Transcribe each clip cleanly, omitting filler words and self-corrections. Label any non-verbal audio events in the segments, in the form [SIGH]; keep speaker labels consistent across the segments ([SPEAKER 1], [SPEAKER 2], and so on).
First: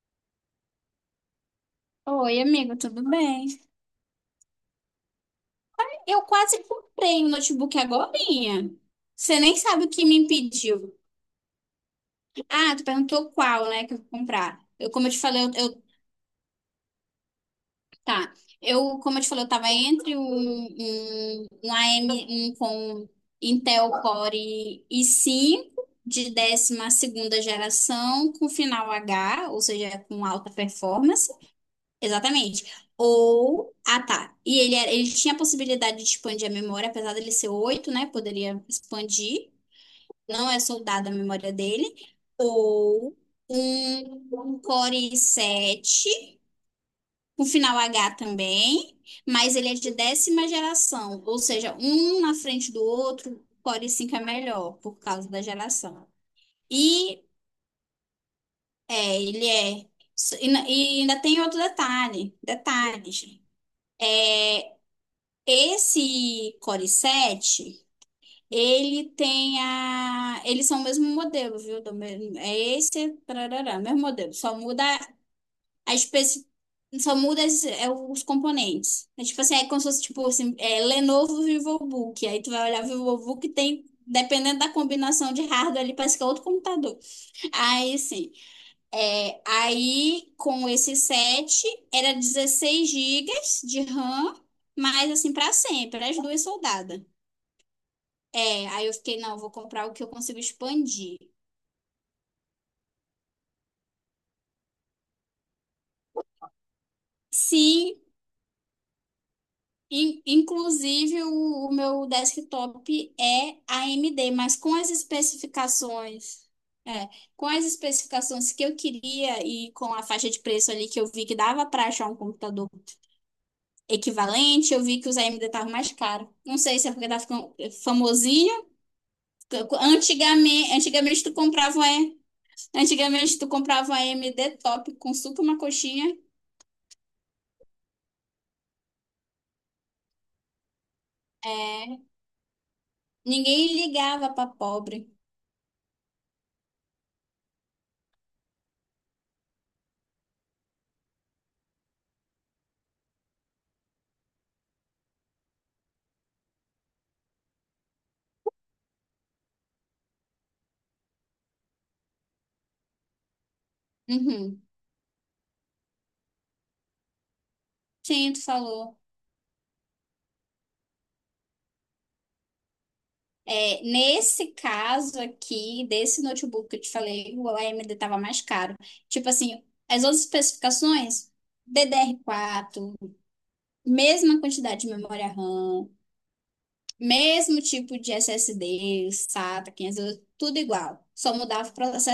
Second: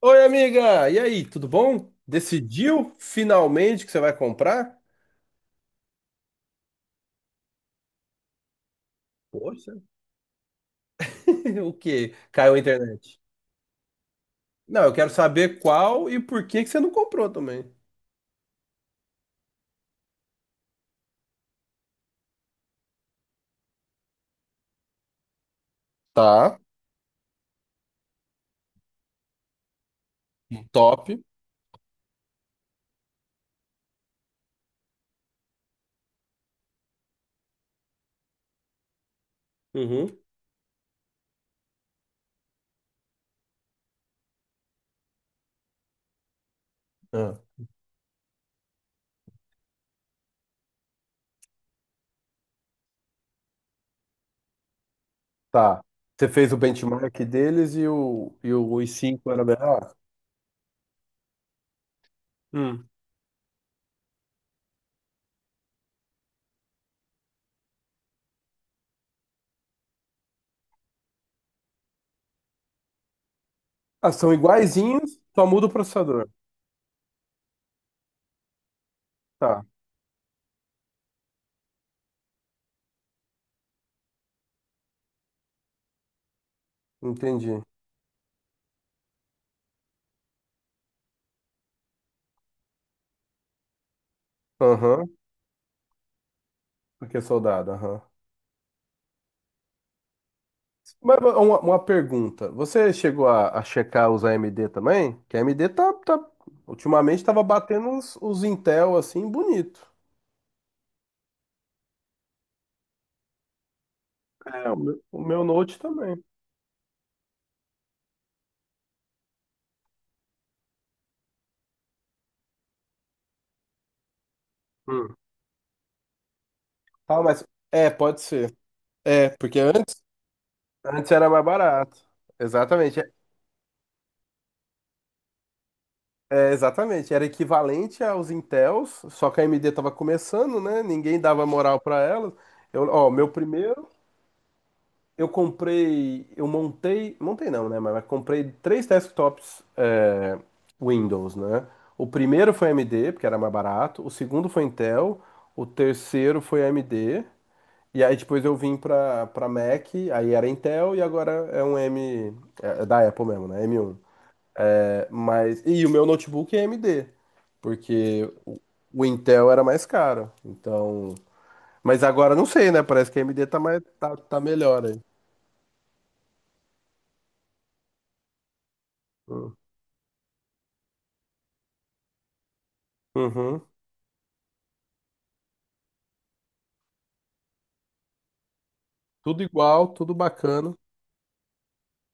[SPEAKER 1] Oi, amiga! E aí, tudo bom?
[SPEAKER 2] Oi, amigo,
[SPEAKER 1] Decidiu
[SPEAKER 2] tudo bem?
[SPEAKER 1] finalmente que você vai comprar?
[SPEAKER 2] Eu quase comprei um notebook agorinha. Você nem
[SPEAKER 1] Poxa.
[SPEAKER 2] sabe o que me impediu.
[SPEAKER 1] [LAUGHS] O quê? Caiu a
[SPEAKER 2] Ah, tu
[SPEAKER 1] internet.
[SPEAKER 2] perguntou qual, né, que eu vou comprar.
[SPEAKER 1] Não,
[SPEAKER 2] Eu,
[SPEAKER 1] eu
[SPEAKER 2] como
[SPEAKER 1] quero
[SPEAKER 2] eu te falei,
[SPEAKER 1] saber qual e por que que você não comprou também.
[SPEAKER 2] tá. Eu, como eu te falei, eu tava entre um, AM, um com Intel Core i5 de
[SPEAKER 1] Tá,
[SPEAKER 2] 12ª geração com final H, ou seja, com alta
[SPEAKER 1] top.
[SPEAKER 2] performance. Exatamente. Ou. Ah, tá. E ele tinha a possibilidade de expandir a memória, apesar dele ser oito, né? Poderia expandir.
[SPEAKER 1] Uhum.
[SPEAKER 2] Não é soldado a memória dele. Ou um Core i7,
[SPEAKER 1] Ah,
[SPEAKER 2] com final H também, mas ele é de 10ª geração. Ou seja, um na frente do outro, o Core i5 é melhor, por causa da
[SPEAKER 1] tá.
[SPEAKER 2] geração.
[SPEAKER 1] Você fez o benchmark
[SPEAKER 2] E
[SPEAKER 1] deles e o i
[SPEAKER 2] é,
[SPEAKER 1] cinco era
[SPEAKER 2] ele é.
[SPEAKER 1] melhor?
[SPEAKER 2] E ainda tem outro
[SPEAKER 1] Hum.
[SPEAKER 2] detalhes. Esse Core 7, ele tem a. Eles são o mesmo modelo, viu? É esse, tarará, mesmo
[SPEAKER 1] Ah, são
[SPEAKER 2] modelo.
[SPEAKER 1] iguaizinhos, só muda o
[SPEAKER 2] A
[SPEAKER 1] processador.
[SPEAKER 2] especi... Só muda os componentes. É tipo assim,
[SPEAKER 1] Tá,
[SPEAKER 2] é como se fosse tipo assim, é, Lenovo VivoBook. Aí tu vai olhar o VivoBook tem. Dependendo da combinação de hardware, ali parece que é outro computador.
[SPEAKER 1] entendi.
[SPEAKER 2] Aí, sim. É, aí, com esse 7, era 16 gigas de RAM.
[SPEAKER 1] Aham,
[SPEAKER 2] Mas assim, para sempre, as duas soldadas.
[SPEAKER 1] porque é soldado, aham.
[SPEAKER 2] É, aí eu fiquei, não, eu vou comprar o que eu consigo
[SPEAKER 1] Mas
[SPEAKER 2] expandir.
[SPEAKER 1] uma pergunta. Você chegou a checar os AMD também? Que a AMD tá, ultimamente tava batendo
[SPEAKER 2] Sim,
[SPEAKER 1] os Intel assim, bonito.
[SPEAKER 2] inclusive o meu desktop é AMD, mas
[SPEAKER 1] É,
[SPEAKER 2] com
[SPEAKER 1] o
[SPEAKER 2] as
[SPEAKER 1] meu, o meu Note também.
[SPEAKER 2] especificações, é, com as especificações que eu queria e com a faixa de preço ali que eu vi que dava para achar um computador equivalente. Eu vi que os
[SPEAKER 1] Hum.
[SPEAKER 2] AMD estavam mais caros. Não sei se é porque tá
[SPEAKER 1] Ah, mas
[SPEAKER 2] ficando
[SPEAKER 1] é, pode ser.
[SPEAKER 2] famosinho.
[SPEAKER 1] É, porque antes,
[SPEAKER 2] Antigamente,
[SPEAKER 1] antes
[SPEAKER 2] antigamente
[SPEAKER 1] era
[SPEAKER 2] tu
[SPEAKER 1] mais
[SPEAKER 2] comprava,
[SPEAKER 1] barato.
[SPEAKER 2] é,
[SPEAKER 1] Exatamente.
[SPEAKER 2] Antigamente tu comprava um AMD top com suco e uma coxinha.
[SPEAKER 1] Exatamente. Era equivalente aos Intels, só que a AMD tava começando, né? Ninguém dava moral
[SPEAKER 2] É,
[SPEAKER 1] para elas. Eu, ó, meu
[SPEAKER 2] ninguém
[SPEAKER 1] primeiro
[SPEAKER 2] ligava para pobre.
[SPEAKER 1] eu comprei, eu montei, montei não, né? Mas comprei três desktops é, Windows, né? O primeiro foi AMD, porque era mais barato. O segundo foi Intel. O terceiro foi AMD. E aí depois eu vim pra Mac, aí era Intel e agora é um M, é, é da Apple mesmo, né? M um.
[SPEAKER 2] Uhum.
[SPEAKER 1] É, mas, e o meu notebook é AMD, porque
[SPEAKER 2] Sim, tu falou.
[SPEAKER 1] o Intel era mais caro. Então, mas agora não sei, né? Parece que a AMD tá mais,
[SPEAKER 2] É,
[SPEAKER 1] tá, tá
[SPEAKER 2] nesse
[SPEAKER 1] melhor aí.
[SPEAKER 2] caso aqui, desse notebook que eu te falei, o AMD estava mais caro. Tipo assim, as outras especificações, DDR4,
[SPEAKER 1] Uhum.
[SPEAKER 2] mesma quantidade de memória RAM, mesmo tipo de SSD,
[SPEAKER 1] Tudo
[SPEAKER 2] SATA,
[SPEAKER 1] igual, tudo
[SPEAKER 2] 512, tudo
[SPEAKER 1] bacana.
[SPEAKER 2] igual. Só mudava o processo.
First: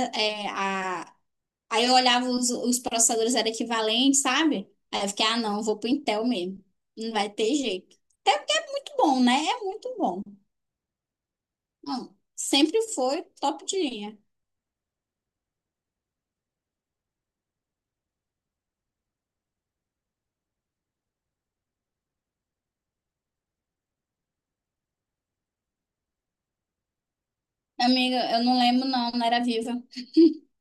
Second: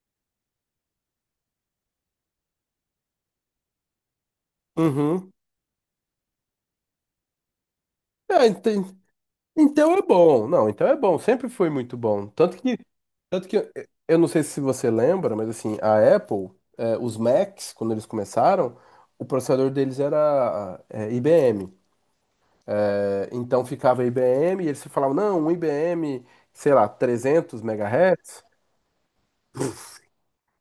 [SPEAKER 2] Aí eu olhava os processadores eram equivalentes, sabe? Aí eu fiquei,
[SPEAKER 1] Uhum.
[SPEAKER 2] ah, não, eu vou pro Intel mesmo. Não vai ter jeito. Até
[SPEAKER 1] É,
[SPEAKER 2] porque é
[SPEAKER 1] enten-
[SPEAKER 2] muito bom, né? É
[SPEAKER 1] então
[SPEAKER 2] muito
[SPEAKER 1] é
[SPEAKER 2] bom.
[SPEAKER 1] bom. Não, então é bom. Sempre foi muito
[SPEAKER 2] Não,
[SPEAKER 1] bom.
[SPEAKER 2] sempre foi
[SPEAKER 1] Tanto que
[SPEAKER 2] top de
[SPEAKER 1] eu
[SPEAKER 2] linha.
[SPEAKER 1] não sei se você lembra, mas assim, a Apple, os Macs, quando eles começaram, o processador deles era IBM. Então ficava IBM e eles falavam, não, um IBM, sei lá, trezentos
[SPEAKER 2] Amiga, eu
[SPEAKER 1] megahertz
[SPEAKER 2] não lembro, não, não era viva.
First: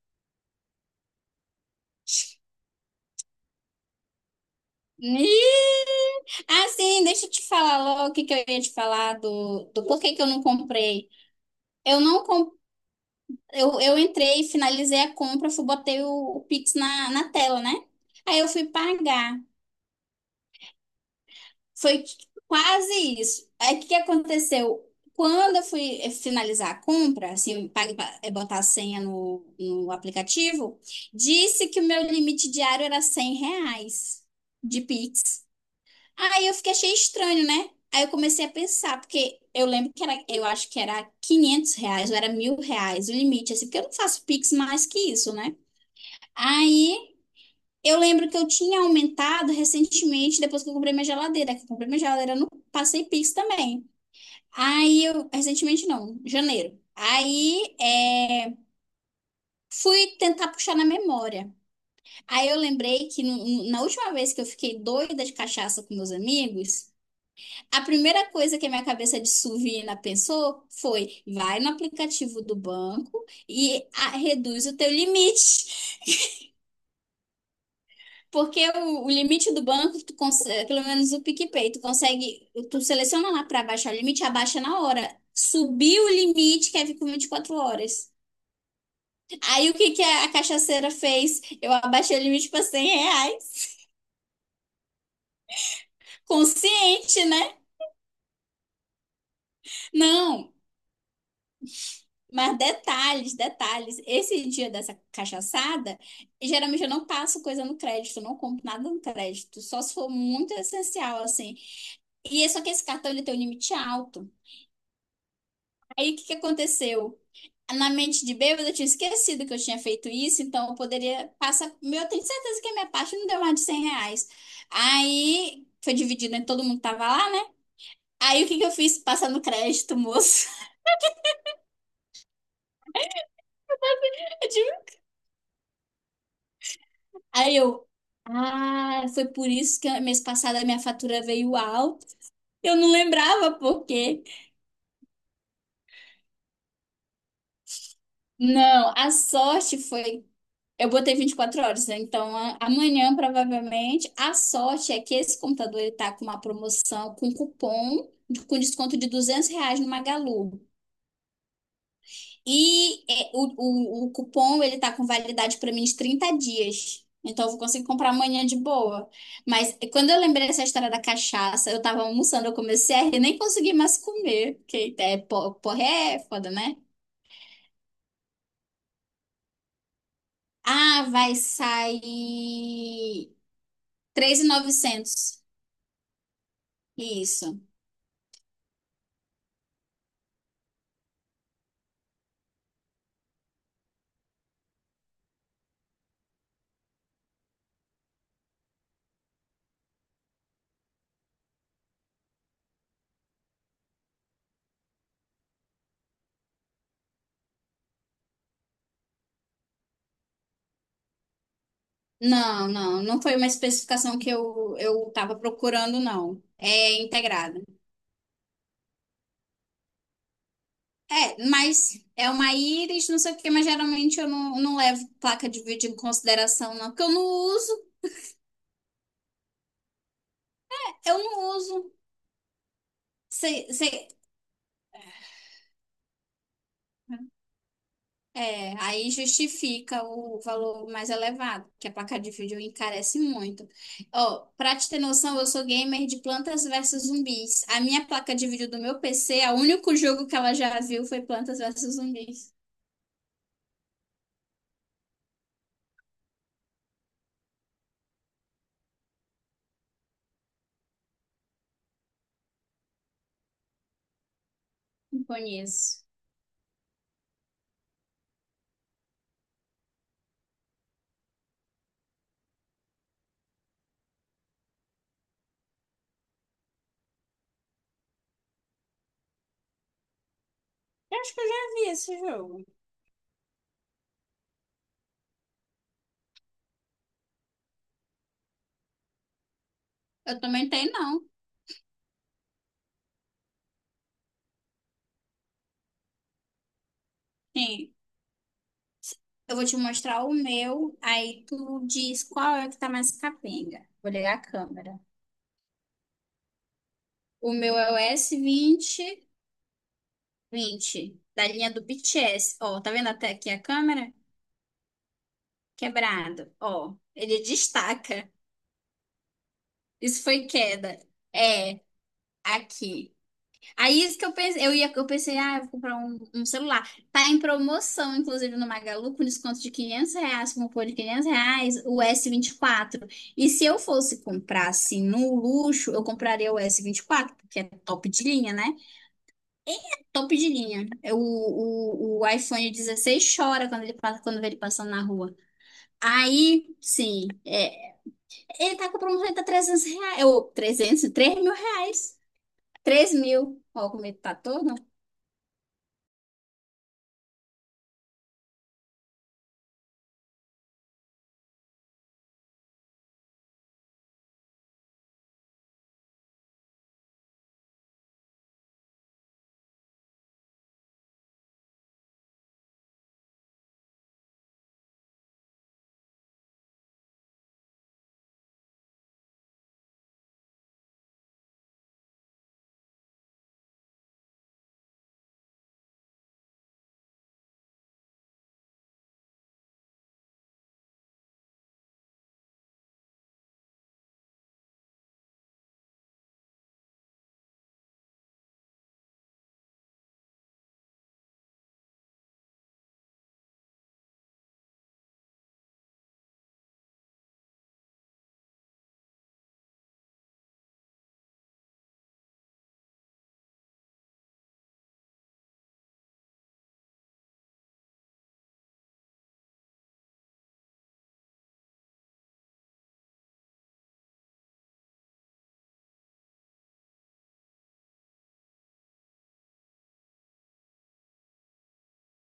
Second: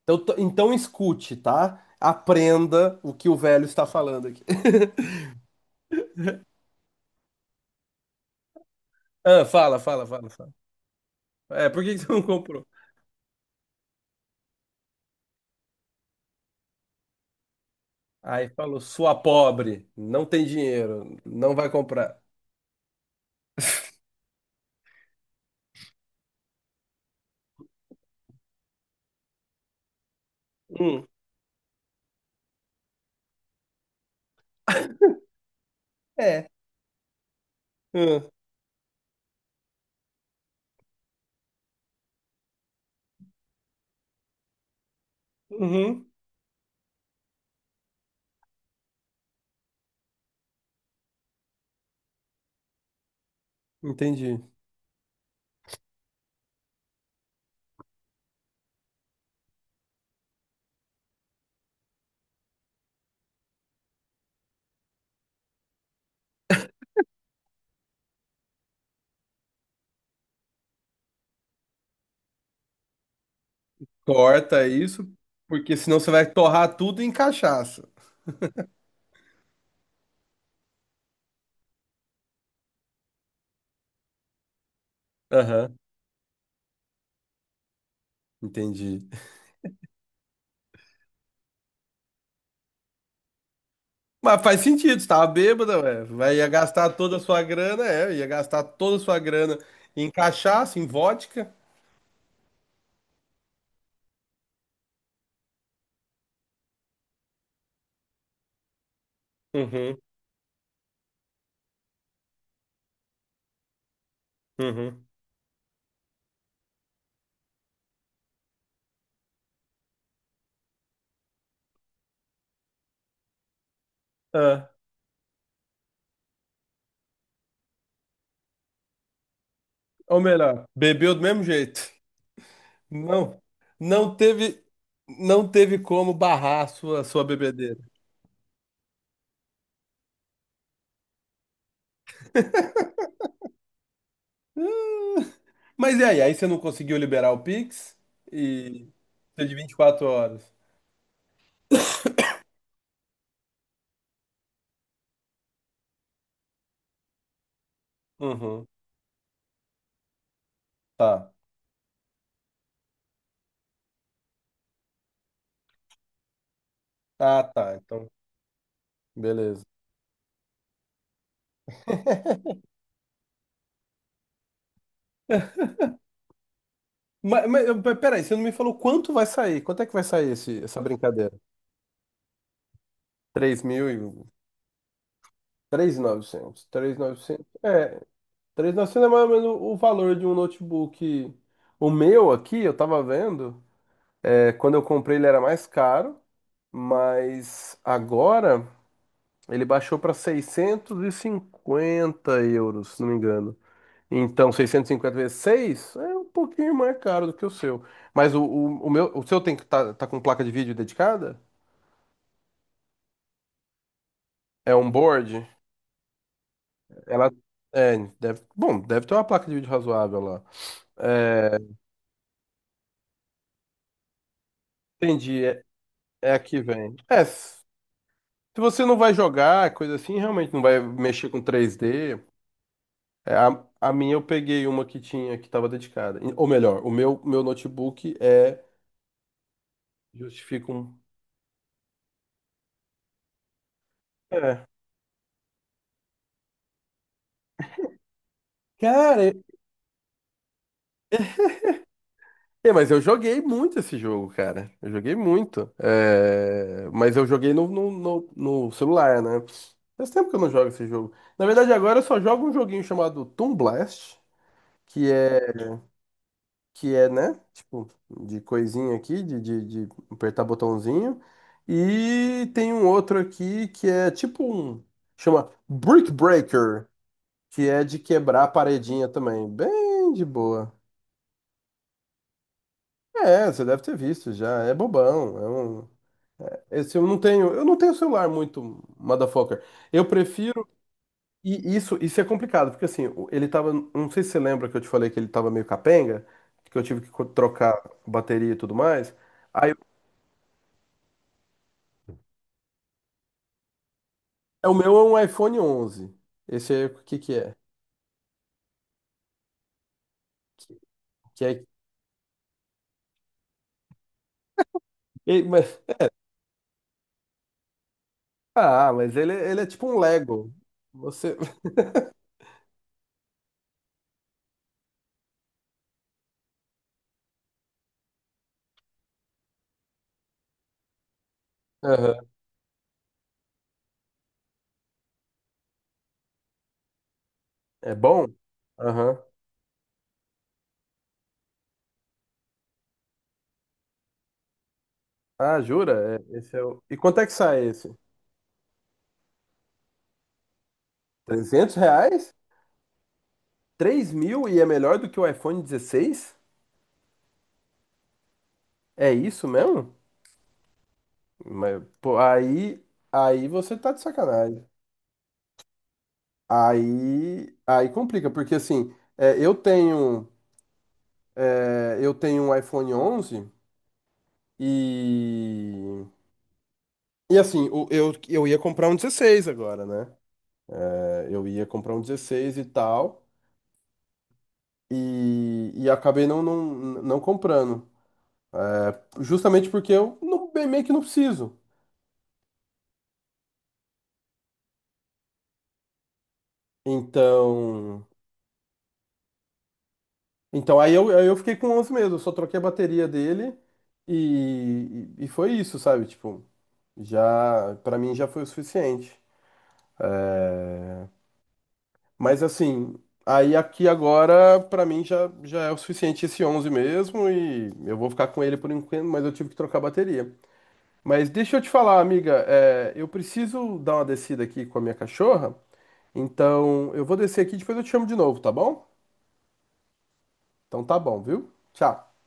[SPEAKER 1] Então, então escute, tá? Aprenda o que o velho está falando aqui. [LAUGHS]
[SPEAKER 2] Ih! Ah, sim, deixa eu te falar logo o que que eu ia te falar
[SPEAKER 1] Ah,
[SPEAKER 2] do,
[SPEAKER 1] fala,
[SPEAKER 2] do
[SPEAKER 1] fala,
[SPEAKER 2] porquê que eu
[SPEAKER 1] fala,
[SPEAKER 2] não
[SPEAKER 1] fala.
[SPEAKER 2] comprei.
[SPEAKER 1] É, por que que
[SPEAKER 2] Eu
[SPEAKER 1] você não
[SPEAKER 2] não com-
[SPEAKER 1] comprou?
[SPEAKER 2] eu entrei, finalizei a compra, fui, botei o Pix na, na tela, né? Aí eu
[SPEAKER 1] Aí
[SPEAKER 2] fui
[SPEAKER 1] falou, sua
[SPEAKER 2] pagar.
[SPEAKER 1] pobre, não tem dinheiro, não vai
[SPEAKER 2] Foi
[SPEAKER 1] comprar.
[SPEAKER 2] quase isso. Aí o que que aconteceu? Quando eu fui finalizar a compra, assim, eu paguei pra, botar a senha no, no aplicativo,
[SPEAKER 1] Hum,
[SPEAKER 2] disse que o meu limite diário era R$ 100 de Pix. Aí
[SPEAKER 1] é.
[SPEAKER 2] eu fiquei, achei estranho, né? Aí eu
[SPEAKER 1] Hum,
[SPEAKER 2] comecei a pensar, porque eu lembro que era, eu acho que era R$ 500, ou era R$ 1.000 o limite, assim, porque eu não faço Pix mais que isso, né?
[SPEAKER 1] uhum,
[SPEAKER 2] Aí eu lembro que eu tinha aumentado recentemente, depois que eu comprei minha geladeira, que eu comprei minha geladeira no Passei Pix também.
[SPEAKER 1] entendi.
[SPEAKER 2] Aí eu, recentemente não, janeiro. Aí fui tentar puxar na memória. Aí eu lembrei que na última vez que eu fiquei doida de cachaça com meus amigos, a primeira coisa que a minha cabeça de suvina pensou foi: vai no aplicativo do banco e reduz
[SPEAKER 1] Corta
[SPEAKER 2] o teu
[SPEAKER 1] isso, porque
[SPEAKER 2] limite.
[SPEAKER 1] senão você vai torrar tudo em cachaça.
[SPEAKER 2] Porque o limite do banco, tu consegue, pelo menos o PicPay, tu consegue, tu seleciona lá para baixar o limite, abaixa na hora.
[SPEAKER 1] Aham,
[SPEAKER 2] Subiu o limite, quer vir com 24 horas.
[SPEAKER 1] entendi.
[SPEAKER 2] Aí o que que a cachaceira fez? Eu abaixei o limite para R$ 100.
[SPEAKER 1] Mas faz sentido, você tava bêbada, ué. Vai, ia gastar toda a
[SPEAKER 2] Consciente,
[SPEAKER 1] sua
[SPEAKER 2] né?
[SPEAKER 1] grana, é, ia gastar toda a sua grana em
[SPEAKER 2] Não,
[SPEAKER 1] cachaça, em vodka.
[SPEAKER 2] mas detalhes, detalhes. Esse dia dessa cachaçada, geralmente eu não passo coisa no crédito, não compro nada no crédito, só se
[SPEAKER 1] Uhum,
[SPEAKER 2] for muito essencial, assim. E é só que esse cartão ele tem um limite alto.
[SPEAKER 1] uhum.
[SPEAKER 2] Aí o que que aconteceu? Na mente de bêbada, eu tinha esquecido que eu tinha feito isso, então eu poderia passar. Meu, eu tenho certeza que a minha parte não deu mais de R$ 100.
[SPEAKER 1] Ah,
[SPEAKER 2] Aí foi dividido, né? Todo mundo tava lá, né? Aí o que que eu fiz? Passar no crédito,
[SPEAKER 1] ou
[SPEAKER 2] moço.
[SPEAKER 1] melhor, bebeu do mesmo jeito. Não, não
[SPEAKER 2] [LAUGHS] Eu
[SPEAKER 1] teve,
[SPEAKER 2] tive-
[SPEAKER 1] não teve como barrar a sua
[SPEAKER 2] Aí
[SPEAKER 1] bebedeira.
[SPEAKER 2] eu. Ah, foi por isso que mês passado a minha fatura veio alta. Eu não lembrava por quê.
[SPEAKER 1] Mas e aí? Aí você não conseguiu liberar o Pix e
[SPEAKER 2] Não, a
[SPEAKER 1] precisa de vinte e
[SPEAKER 2] sorte
[SPEAKER 1] quatro
[SPEAKER 2] foi.
[SPEAKER 1] horas.
[SPEAKER 2] Eu botei 24 horas, né? Então amanhã provavelmente. A sorte é que esse computador ele tá com uma promoção com com
[SPEAKER 1] Uhum.
[SPEAKER 2] desconto de R$ 200 no Magalu.
[SPEAKER 1] Tá.
[SPEAKER 2] E é, o, o cupom ele tá com validade para mim de 30 dias.
[SPEAKER 1] Ah,
[SPEAKER 2] Então eu vou
[SPEAKER 1] tá.
[SPEAKER 2] conseguir
[SPEAKER 1] Então,
[SPEAKER 2] comprar amanhã de boa.
[SPEAKER 1] beleza.
[SPEAKER 2] Mas quando eu lembrei dessa história da cachaça, eu tava almoçando, eu comecei a rir, nem consegui mais comer, porque porra, é foda, né?
[SPEAKER 1] Mas, peraí, você não me falou quanto vai sair? Quanto é que vai sair essa
[SPEAKER 2] Ah, vai
[SPEAKER 1] brincadeira?
[SPEAKER 2] sair
[SPEAKER 1] 3 mil e...
[SPEAKER 2] 3.900.
[SPEAKER 1] 3.900. Novecentos. Três mil e novecentos.
[SPEAKER 2] Isso.
[SPEAKER 1] É, três mil e novecentos é mais ou menos o valor de um notebook. O meu aqui, eu tava vendo, é, quando eu comprei ele era mais caro, mas agora... Ele baixou para 650 euros, se não me engano. Então, 650 vezes 6 é um pouquinho mais caro do que o seu. Mas o seu tem que tá, tá com placa de vídeo dedicada?
[SPEAKER 2] Não, não, não foi uma especificação que
[SPEAKER 1] É
[SPEAKER 2] eu
[SPEAKER 1] um
[SPEAKER 2] eu estava
[SPEAKER 1] board?
[SPEAKER 2] procurando, não. É
[SPEAKER 1] Ela
[SPEAKER 2] integrada.
[SPEAKER 1] é, deve, bom, deve ter uma placa de vídeo razoável lá.
[SPEAKER 2] É,
[SPEAKER 1] É,
[SPEAKER 2] mas é uma íris, não sei o quê, mas geralmente eu não, não levo
[SPEAKER 1] entendi,
[SPEAKER 2] placa de
[SPEAKER 1] é,
[SPEAKER 2] vídeo em
[SPEAKER 1] é aqui
[SPEAKER 2] consideração, não,
[SPEAKER 1] vem.
[SPEAKER 2] porque eu não
[SPEAKER 1] É, se
[SPEAKER 2] uso,
[SPEAKER 1] você não vai jogar, coisa assim, realmente não vai
[SPEAKER 2] eu
[SPEAKER 1] mexer com
[SPEAKER 2] não uso.
[SPEAKER 1] 3D. É, a,
[SPEAKER 2] Cê-
[SPEAKER 1] a
[SPEAKER 2] cê-
[SPEAKER 1] minha eu peguei uma que tinha que estava dedicada. Ou melhor, meu notebook é
[SPEAKER 2] Aí justifica o valor
[SPEAKER 1] justificam.
[SPEAKER 2] mais elevado, que a placa de vídeo encarece muito. Ó,
[SPEAKER 1] É.
[SPEAKER 2] pra te ter noção, eu sou gamer de Plantas versus Zumbis. A minha placa de vídeo do meu
[SPEAKER 1] Cara,
[SPEAKER 2] PC, o único jogo que ela já viu foi Plantas versus Zumbis.
[SPEAKER 1] é, mas eu joguei muito esse jogo, cara. Eu joguei muito. É, mas eu joguei no celular, né? Faz tempo que eu não jogo esse jogo. Na verdade, agora eu só jogo um joguinho chamado Toon Blast, que
[SPEAKER 2] Não
[SPEAKER 1] é,
[SPEAKER 2] conheço.
[SPEAKER 1] que é, né? Tipo, de coisinha aqui, de apertar botãozinho. E tem um outro aqui que é tipo um. Chama Brick Breaker, que é de quebrar a paredinha também. Bem de boa.
[SPEAKER 2] Eu acho que eu já vi esse jogo.
[SPEAKER 1] É, você deve ter visto já. É bobão. É um... Esse eu não tenho celular muito, motherfucker. Eu
[SPEAKER 2] Eu
[SPEAKER 1] prefiro.
[SPEAKER 2] também tenho, não.
[SPEAKER 1] E isso é complicado, porque assim, ele tava. Não sei se você lembra que eu te falei que ele tava meio capenga, que eu tive que trocar
[SPEAKER 2] Sim.
[SPEAKER 1] bateria e tudo mais.
[SPEAKER 2] Eu vou
[SPEAKER 1] Aí
[SPEAKER 2] te mostrar o meu, aí tu diz qual é o que tá mais capenga. Vou ligar a
[SPEAKER 1] é, o meu
[SPEAKER 2] câmera.
[SPEAKER 1] é um iPhone 11. Esse aí, o que que
[SPEAKER 2] O
[SPEAKER 1] é?
[SPEAKER 2] meu é o s vinte
[SPEAKER 1] Que
[SPEAKER 2] da
[SPEAKER 1] é...
[SPEAKER 2] linha do BTS. Ó, tá vendo até aqui a câmera?
[SPEAKER 1] e- mas-
[SPEAKER 2] Quebrado. Ó, ele destaca.
[SPEAKER 1] Ah, mas ele é tipo um
[SPEAKER 2] Isso foi
[SPEAKER 1] Lego.
[SPEAKER 2] queda.
[SPEAKER 1] Você. [LAUGHS]
[SPEAKER 2] É, aqui. Aí isso que eu pensei, eu pensei, ah, eu vou comprar um celular. Tá em promoção, inclusive, no Magalu, com desconto de R$ 500, com cupom de R$ 500, o s
[SPEAKER 1] Aham.
[SPEAKER 2] vinte E quatro. E se eu fosse comprar, assim, no luxo, eu compraria o S24, porque é
[SPEAKER 1] É
[SPEAKER 2] top de
[SPEAKER 1] bom?
[SPEAKER 2] linha, né?
[SPEAKER 1] Aham.
[SPEAKER 2] Top de linha. É o iPhone 16 chora quando ele passa, quando vê ele passando na rua.
[SPEAKER 1] Ah, jura? É, esse é
[SPEAKER 2] Aí,
[SPEAKER 1] o... E quanto é
[SPEAKER 2] sim,
[SPEAKER 1] que sai esse?
[SPEAKER 2] é, ele tá com promoção, ele tá R$ 300, ou 300, três mil
[SPEAKER 1] 300
[SPEAKER 2] reais.
[SPEAKER 1] reais?
[SPEAKER 2] 3.000. Ó, como
[SPEAKER 1] três
[SPEAKER 2] ele tá
[SPEAKER 1] mil e é
[SPEAKER 2] todo.
[SPEAKER 1] melhor do que o iPhone 16? É isso mesmo? Mas, pô, aí, aí você tá de sacanagem. Aí, aí complica, porque assim, é, eu tenho um iPhone 11 e e assim, eu ia comprar um 16 agora, né? É, eu ia comprar um dezesseis e tal e acabei não comprando, é, justamente porque eu não, bem meio que não preciso. Então, então, aí eu fiquei com 11 mesmo, eu só troquei a bateria dele e foi isso, sabe? Tipo, já, pra mim já foi o suficiente. É, mas assim, aí aqui agora, pra mim já, já é o suficiente esse 11 mesmo e eu vou ficar com ele por enquanto, mas eu tive que trocar a bateria. Mas deixa eu te falar, amiga, é, eu preciso dar uma descida aqui com a minha cachorra, então eu vou descer aqui e depois eu te chamo de novo, tá bom? Então tá bom, viu? Tchau.